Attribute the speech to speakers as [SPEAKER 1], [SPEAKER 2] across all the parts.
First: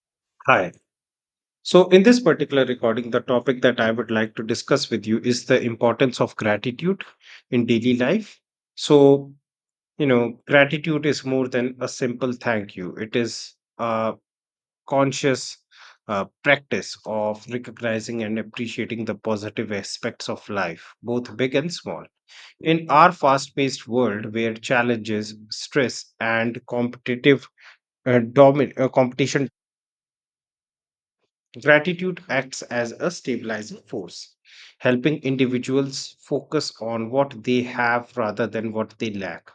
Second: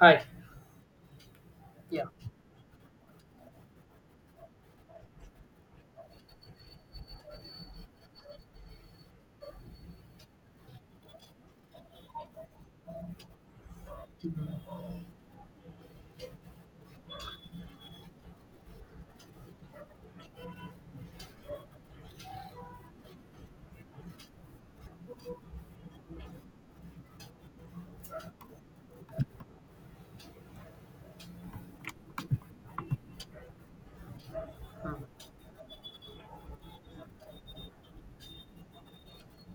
[SPEAKER 1] Hi.
[SPEAKER 2] Hi. So, in
[SPEAKER 1] Yeah.
[SPEAKER 2] this particular recording, the topic that I would like to discuss with you is the importance of gratitude in daily life. So, you know, gratitude is more than a simple thank you. It is a conscious practice of recognizing and appreciating the positive aspects of life, both big and small. In our fast paced world where challenges, stress, and competitive competition, gratitude acts as a stabilizing force,
[SPEAKER 1] Mm.
[SPEAKER 2] helping individuals focus on what they have rather than what they lack.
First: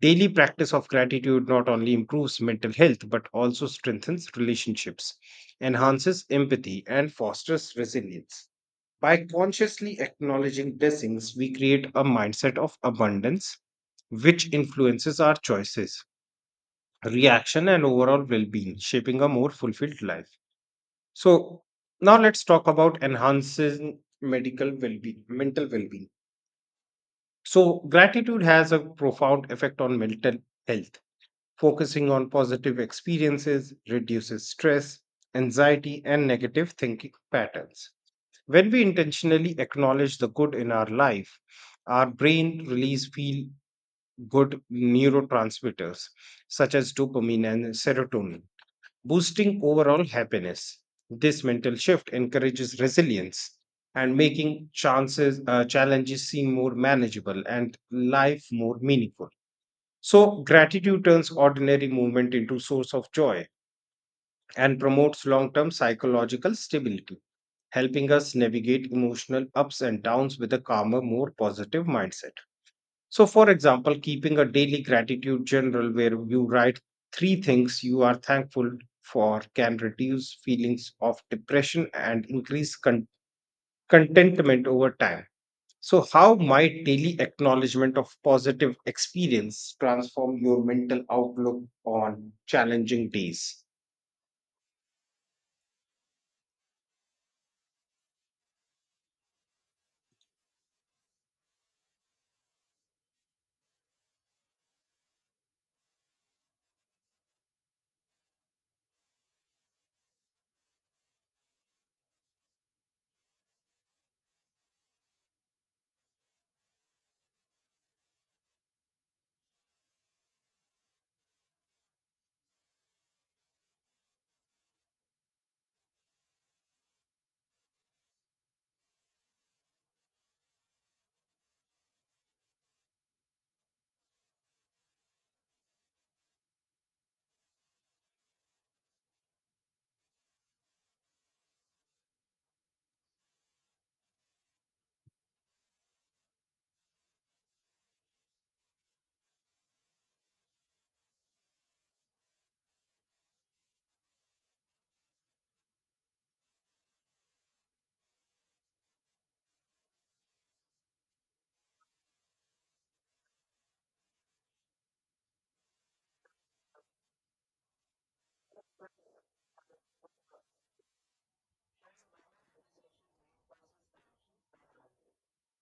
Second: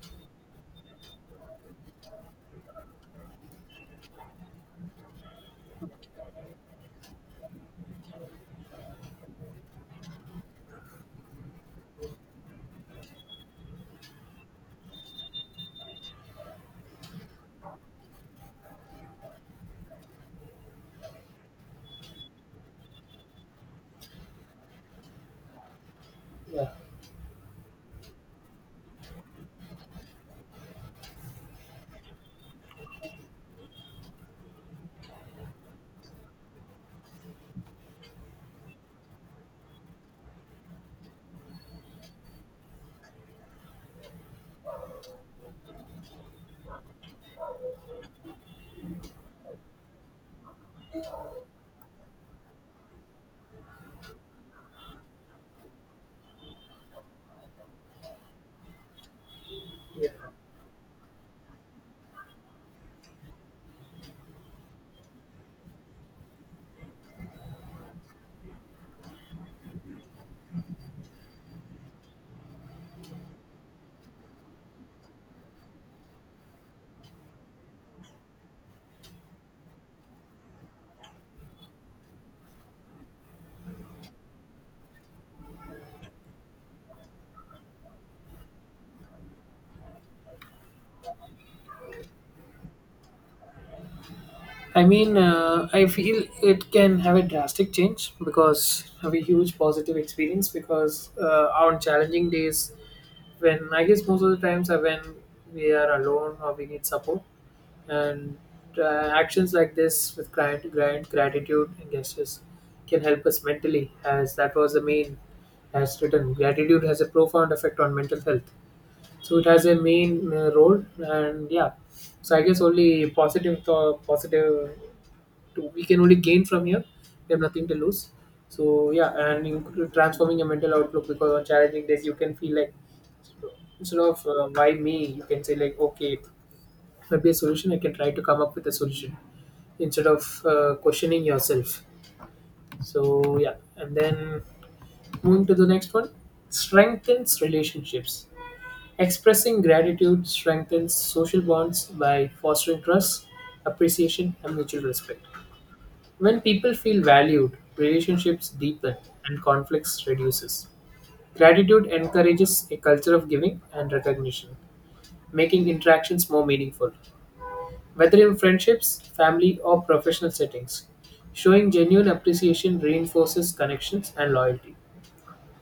[SPEAKER 2] Daily practice of gratitude not only improves mental health but also strengthens relationships, enhances empathy, and fosters resilience. By consciously acknowledging blessings, we create a mindset of abundance, which influences our choices, reaction, and overall well being, shaping a more fulfilled life. So now let's talk about enhancing medical well-being, mental well-being.
[SPEAKER 1] Yeah,
[SPEAKER 2] So gratitude has a profound effect on mental health. Focusing on positive experiences reduces stress, anxiety, and negative thinking patterns. When we intentionally acknowledge the good in our life, our brain release feel good neurotransmitters such as dopamine and serotonin, boosting overall happiness. This mental shift encourages resilience and making chances challenges seem more manageable and life more meaningful.
[SPEAKER 1] yeah,
[SPEAKER 2] So gratitude turns ordinary movement into source of joy and promotes long-term psychological stability, helping us navigate emotional ups and downs with a calmer, more positive mindset. So, for example, keeping a daily gratitude journal where you write three things you are thankful for can reduce feelings of depression and increase contentment over time. So, how might daily acknowledgement of positive experience transform your mental outlook on challenging days?
[SPEAKER 1] I mean, uh, I feel it can have a drastic change because have a huge positive experience because on challenging days, when I guess most of the times are when we are alone or we need support, and actions like this with client, grant, gratitude, and gestures can help us mentally, as that was the main as written. Gratitude has a profound effect on mental health, so it has a main road. And yeah, so I guess only positive, to, we can only gain from here. We have nothing to lose, so yeah. And in transforming your mental outlook, because on challenging days you can feel like, instead of why me, you can say like, okay, maybe a solution, I can try to come up with a solution instead of questioning yourself. So yeah, and then moving to the next one, strengthens relationships. Expressing gratitude strengthens social bonds by fostering trust, appreciation, and mutual respect. When people feel valued, relationships deepen and conflicts reduces. Gratitude encourages a culture of giving and recognition, making interactions more meaningful. Whether in friendships, family, or professional settings, showing genuine appreciation reinforces connections and loyalty.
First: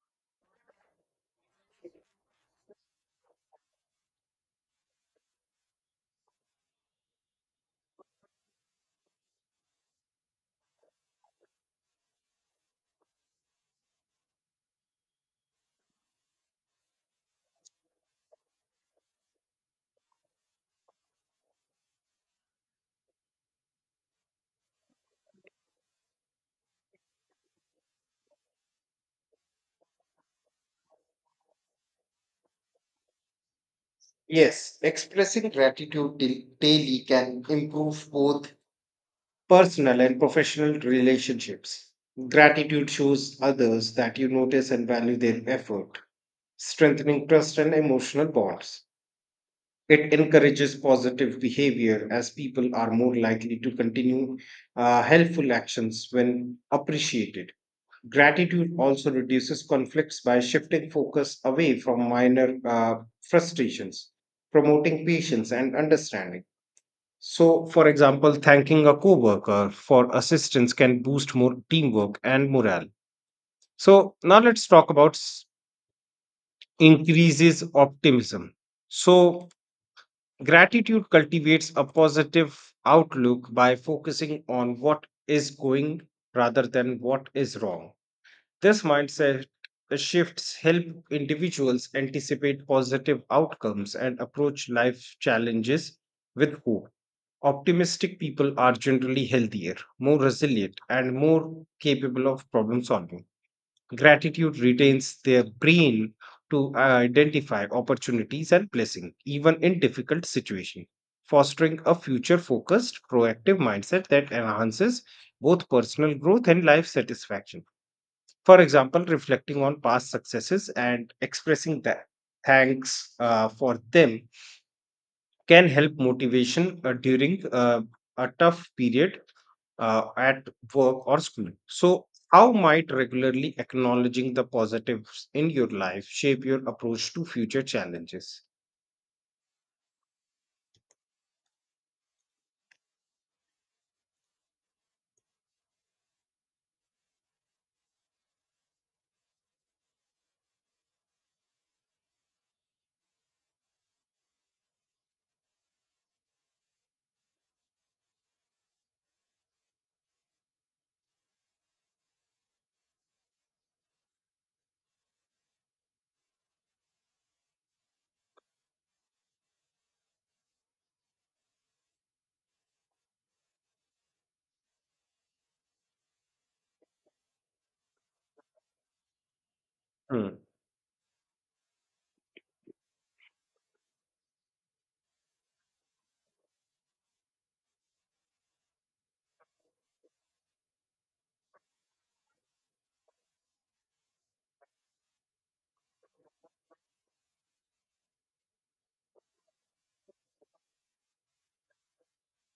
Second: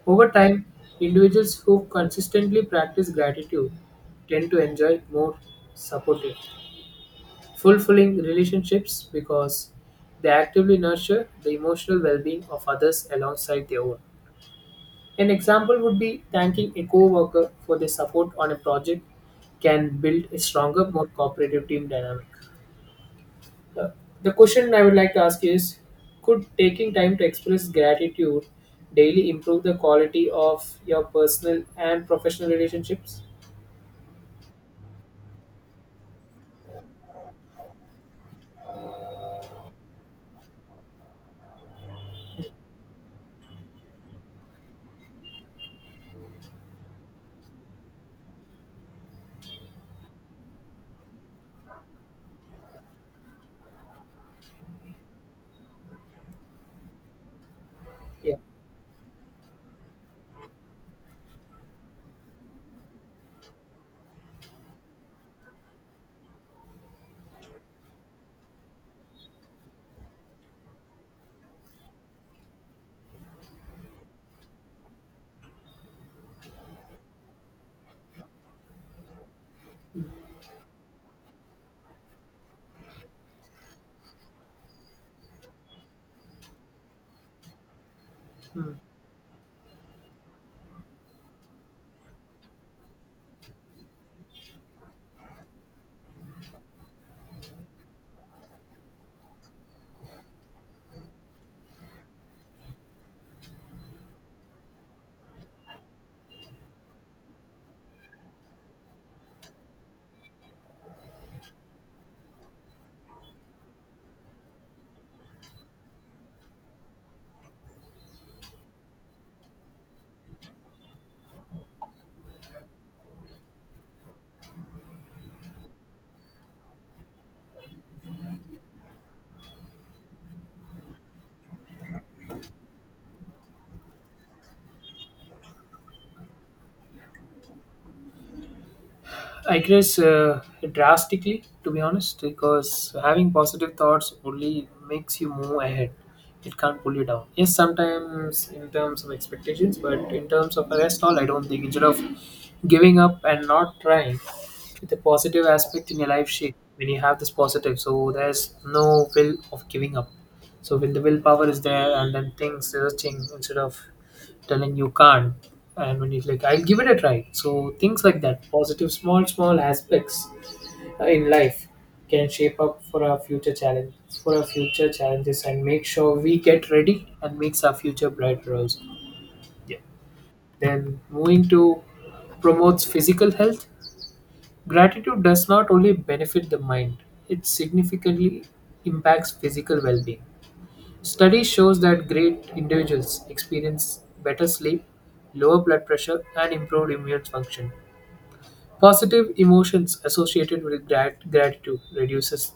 [SPEAKER 1] Over time, individuals who consistently practice gratitude tend to enjoy more supportive, fulfilling relationships because they actively nurture the emotional well being of others alongside their own. An example would be thanking a co worker for their support on a project can build a stronger, more cooperative team dynamic. Uh, The question I would like to ask is, could taking time to express gratitude daily improve the quality of your personal and professional relationships?
[SPEAKER 2] Yes, expressing gratitude daily can improve both personal and professional relationships. Gratitude shows others that you notice and value their effort, strengthening trust and emotional bonds. It encourages positive behavior, as people are more likely to continue helpful actions when appreciated.
[SPEAKER 1] Yeah.
[SPEAKER 2] Gratitude also reduces conflicts by shifting focus away from minor frustrations, promoting patience and understanding. So, for example, thanking a coworker for assistance can boost more teamwork and morale. So, now let's talk about increases optimism. So, gratitude cultivates a positive outlook by focusing on what is going rather than what is wrong.
[SPEAKER 1] Hmm.
[SPEAKER 2] This mindset shifts help individuals anticipate positive outcomes and approach life challenges with hope. Optimistic people are generally healthier, more resilient, and more capable of problem solving. Gratitude retains their brain to identify opportunities and blessings, even in difficult situations, fostering a future focused, proactive mindset that enhances both personal growth and life satisfaction. For example, reflecting on past successes and expressing that thanks for them can help motivation during a tough period at work or school. So, how might regularly acknowledging the positives in your life shape your approach to future challenges?
[SPEAKER 1] I guess, drastically, to be honest, because having positive thoughts only makes you move ahead. It can't pull you down. Yes, sometimes in terms of expectations, but in terms of the rest, all I don't think. Instead of giving up and not trying, the positive aspect in your life shape, when you have this positive, so there's no will of giving up. So when the willpower is there and then things searching, instead of telling you can't, and when you like, I'll give it a try. So things like that, positive small small aspects in life, can shape up for our future challenge, for our future challenges, and make sure we get ready and makes our future brighter also. Yeah, then moving to, promotes physical health. Gratitude does not only benefit the mind, it significantly impacts physical well-being. Study shows that great individuals experience better sleep, lower blood pressure, and improved immune function. Positive emotions associated with gratitude reduces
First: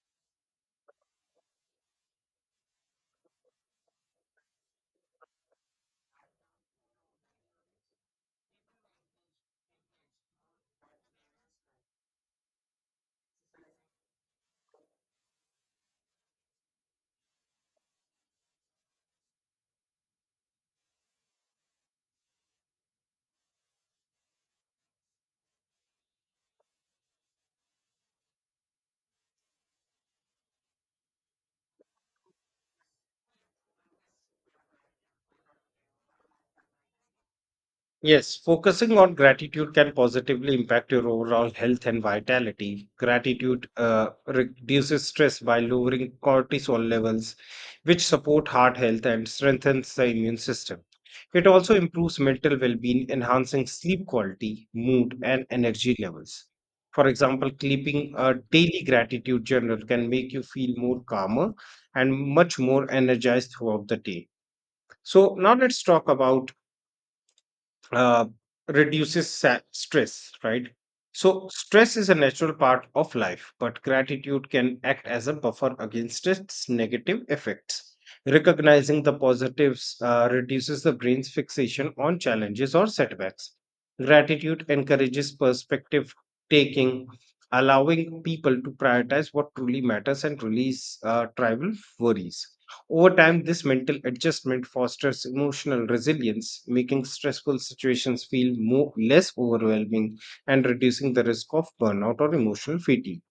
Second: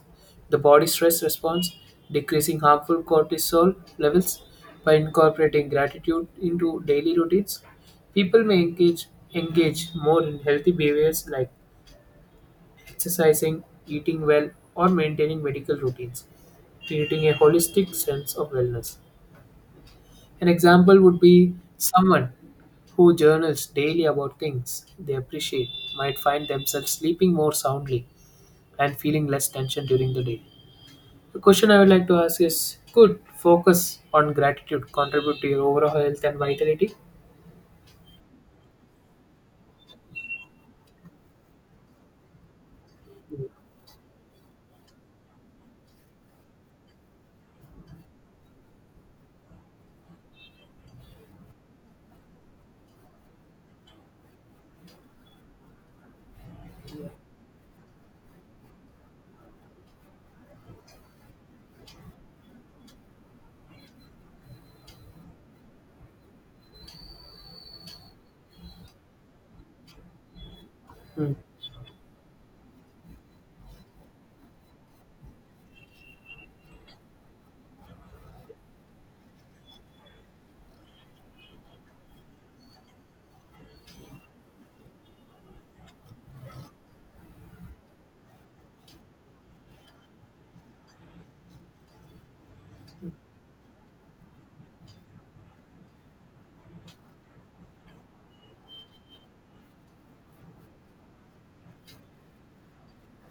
[SPEAKER 1] the body stress response, decreasing harmful cortisol levels by incorporating gratitude into daily routines. People may engage more in healthy behaviors like exercising, eating well, or maintaining medical routines, creating a holistic sense of wellness. An example would be someone who journals daily about things they appreciate might find themselves sleeping more soundly and feeling less tension during the day. The question I would like to ask is, could focus on gratitude contribute to your overall health and vitality?
[SPEAKER 2] Yes, focusing on gratitude can positively impact your overall health and vitality. Gratitude reduces stress by lowering cortisol levels, which support heart health and strengthens the immune system. It also improves mental well-being, enhancing sleep quality, mood, and energy levels. For example, keeping a daily gratitude journal can make you feel more calmer and much more energized throughout the day. So now let's talk about uh, reduces stress, right?
[SPEAKER 1] Hmm.
[SPEAKER 2] So, stress is a natural part of life, but gratitude can act as a buffer against its negative effects. Recognizing the positives reduces the brain's fixation on challenges or setbacks. Gratitude encourages perspective taking, allowing people to prioritize what truly matters and release tribal worries. Over time, this mental adjustment fosters emotional resilience, making stressful situations feel more, less overwhelming and reducing the risk of burnout or emotional fatigue.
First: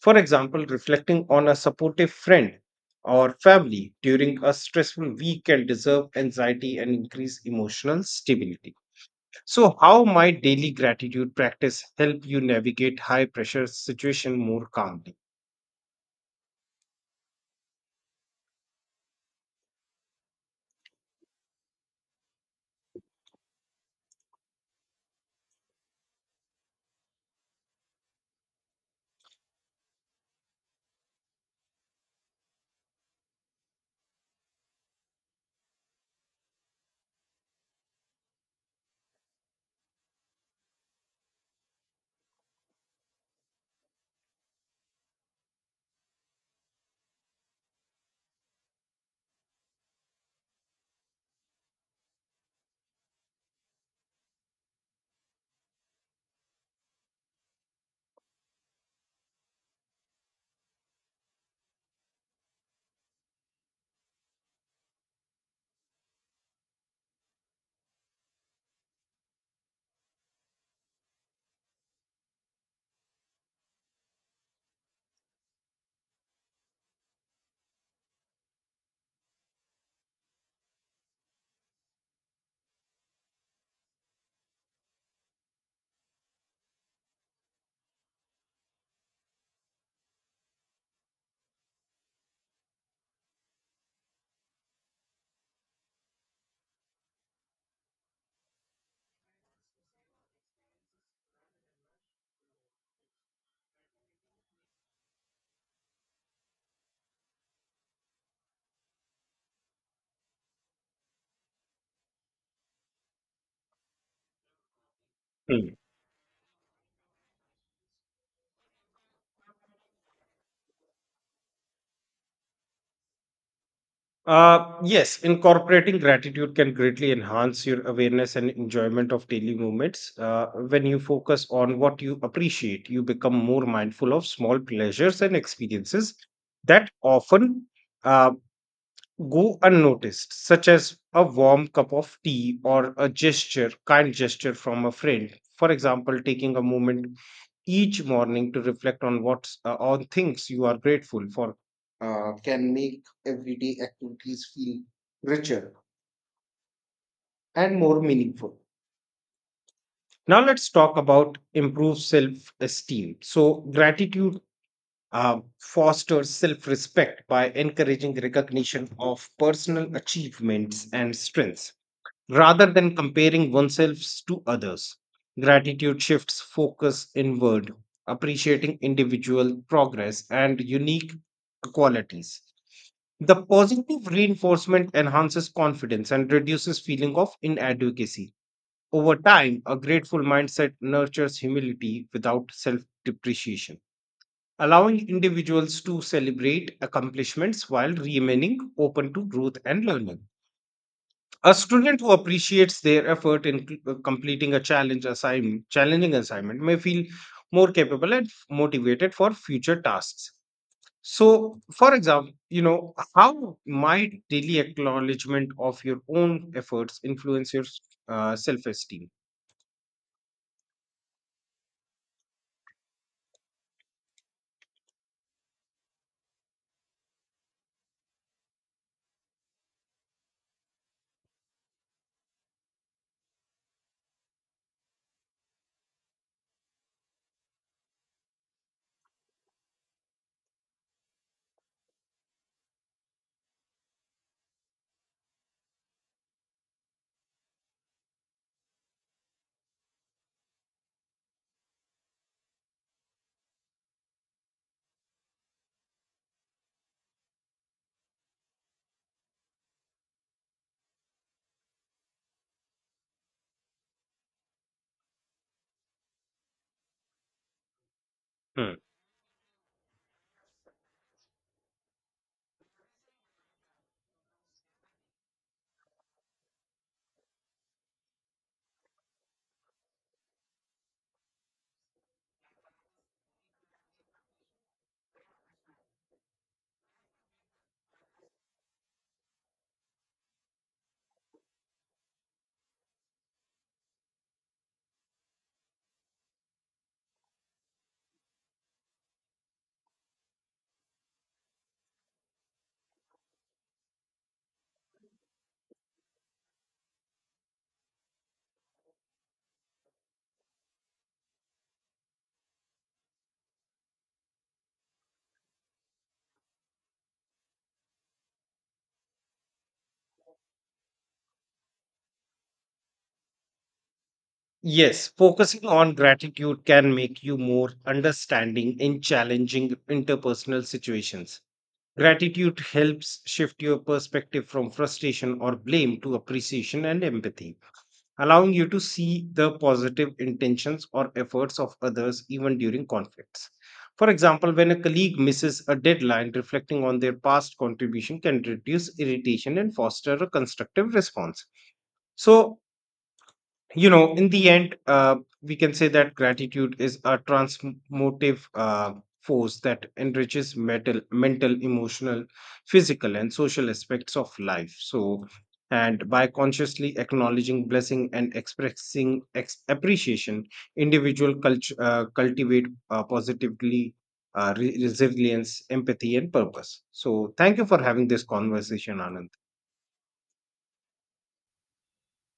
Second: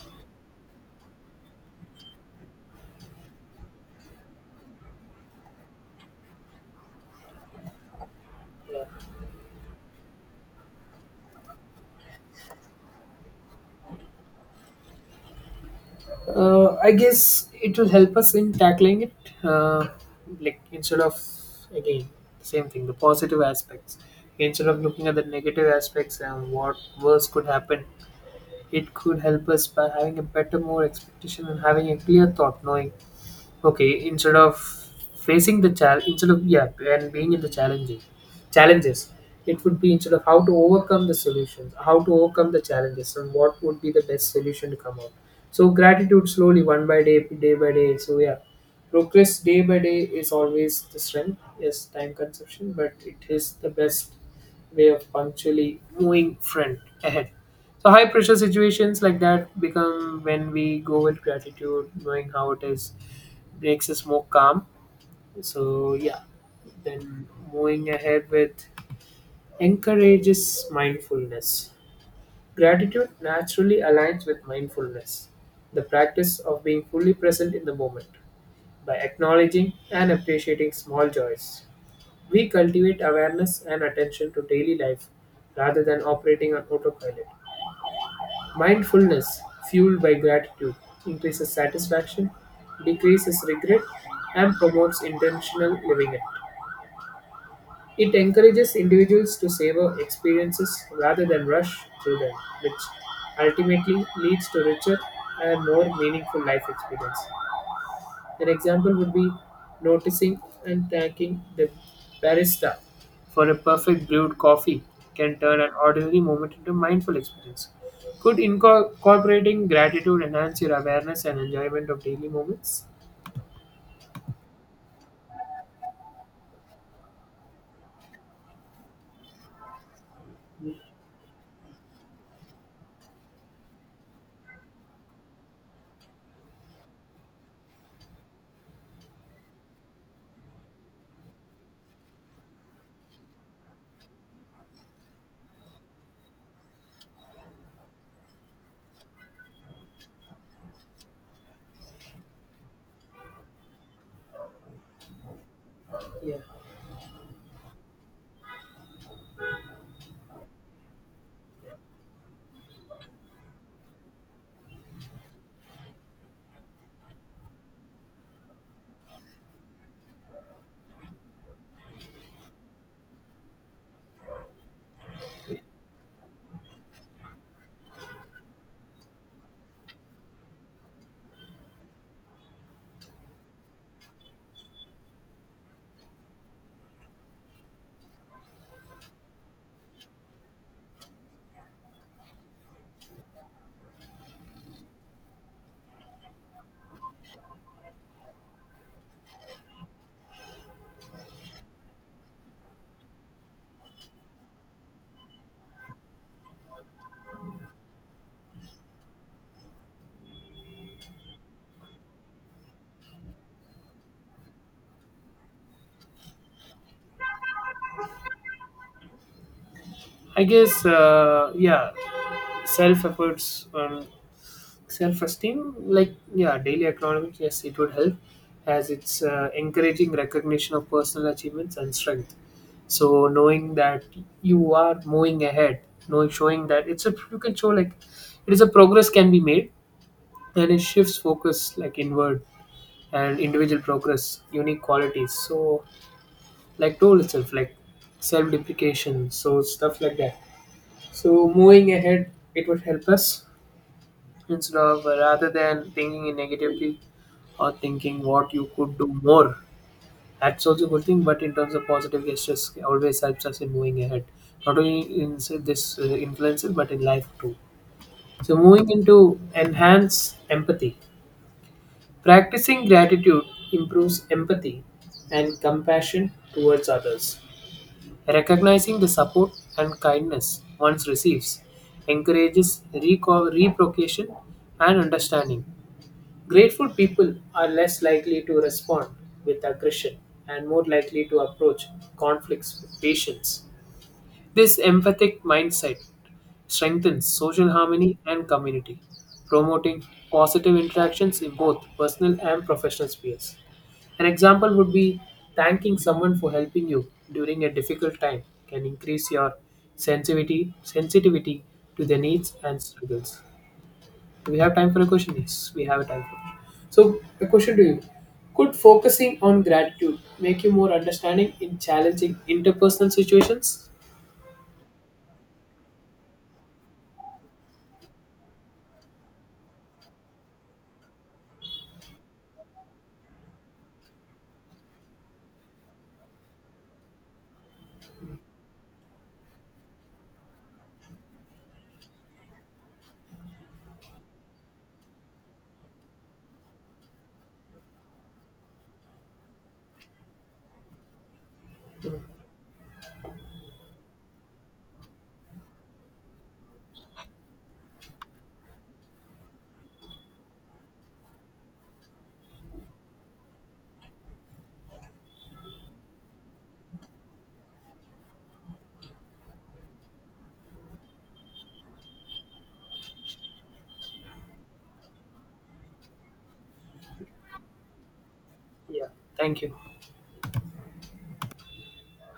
[SPEAKER 2] For example, reflecting on a supportive friend or family during a stressful week can deserve anxiety and increase emotional stability. So, how might daily gratitude practice help you navigate high pressure situation more calmly?
[SPEAKER 1] I guess it will help us in tackling it, uh, like instead of, again, same thing, the positive aspects. Instead of looking at the negative aspects and what worse could happen, it could help us by having a better, more expectation and having a clear thought, knowing okay. Instead of facing the challenge, instead of yeah, and being in the challenges, it would be instead of how to overcome the solutions, how to overcome the challenges and what would be the best solution to come out. So gratitude slowly, one by day, day by day, so yeah, progress day by day is always the strength. Yes, time consumption, but it is the best way of punctually moving front, ahead. So high pressure situations like that become, when we go with gratitude knowing how it is, breaks is more calm. So yeah, then moving ahead with encourages mindfulness. Gratitude naturally aligns with mindfulness, the practice of being fully present in the moment. By acknowledging and appreciating small joys, we cultivate awareness and attention to daily life rather than operating on autopilot. Mindfulness, fueled by gratitude, increases satisfaction, decreases regret, and promotes intentional living. It encourages individuals to savor experiences rather than rush through them, which ultimately leads to richer and more meaningful life experience. An example would be noticing and thanking the barista for a perfect brewed coffee can turn an
[SPEAKER 2] Hmm.
[SPEAKER 1] ordinary moment into a mindful experience. Could incorporating gratitude enhance your awareness and enjoyment of daily moments?
[SPEAKER 2] Yes, incorporating gratitude can greatly enhance your awareness and enjoyment of daily moments. When you focus on what you appreciate, you become more mindful of small pleasures and experiences that often uh, go unnoticed, such as a warm cup of tea or a gesture, kind gesture from a friend. For example, taking a moment each morning to reflect on what's on things you are grateful for can make everyday activities feel richer
[SPEAKER 1] Yeah.
[SPEAKER 2] and more meaningful. Now let's talk about improved self-esteem. So gratitude fosters self-respect by encouraging recognition of personal achievements and strengths rather than comparing oneself to others. Gratitude shifts focus inward, appreciating individual progress and unique qualities. The positive reinforcement enhances confidence and reduces feeling of inadequacy. Over time, a grateful mindset nurtures humility without self-depreciation, allowing individuals to celebrate accomplishments while remaining open to growth and learning. A student who appreciates their effort in completing a challenging assignment may feel more capable and motivated for future tasks. So, for example, you know, how might daily acknowledgement of your own efforts influence your self-esteem?
[SPEAKER 1] I guess, yeah, self efforts self-esteem, like yeah, daily economics, yes it would help, as it's encouraging recognition of personal achievements and strength. So knowing that you are moving ahead, knowing, showing that it's a, you can show like it is a progress can be made, and it shifts focus like inward, and individual progress, unique qualities, so like tool itself like self-deprecation, so stuff like that. So moving ahead, it would help us instead of, rather than thinking in negatively or thinking what you could do more. That's also a good thing, but in terms of positive gestures, always helps us in moving ahead. Not only in say, this influencer, but in life too. So,
[SPEAKER 2] Hmm.
[SPEAKER 1] moving into enhance empathy. Practicing gratitude improves empathy and compassion towards others. Recognizing the support and kindness one receives encourages reciprocation and understanding. Grateful people are less likely to respond with aggression and more likely to approach conflicts with patience. This empathic mindset strengthens social harmony and community, promoting positive interactions in both personal and professional spheres. An example would be thanking someone for helping you during a difficult time can increase your sensitivity to their needs and struggles. Do we have time for a question? Yes, we have time for a question. So, a question to you. Could focusing on gratitude make you more understanding in challenging interpersonal situations?
[SPEAKER 2] Yes, focusing on gratitude can make you more understanding in challenging interpersonal situations. Gratitude helps shift your perspective from frustration or blame to appreciation and empathy, allowing you to see the positive intentions or efforts of others even during conflicts. For example, when a colleague misses a deadline, reflecting on their past contribution can reduce irritation and foster a constructive response. So, you know, in the end we can say that gratitude is a transmotive force that enriches mental emotional physical and social aspects of life. So, and by consciously acknowledging blessing and expressing appreciation, individual cultivate positively resilience, empathy and purpose. So thank you for having this conversation,
[SPEAKER 1] Yeah,
[SPEAKER 2] Anand.
[SPEAKER 1] thank you.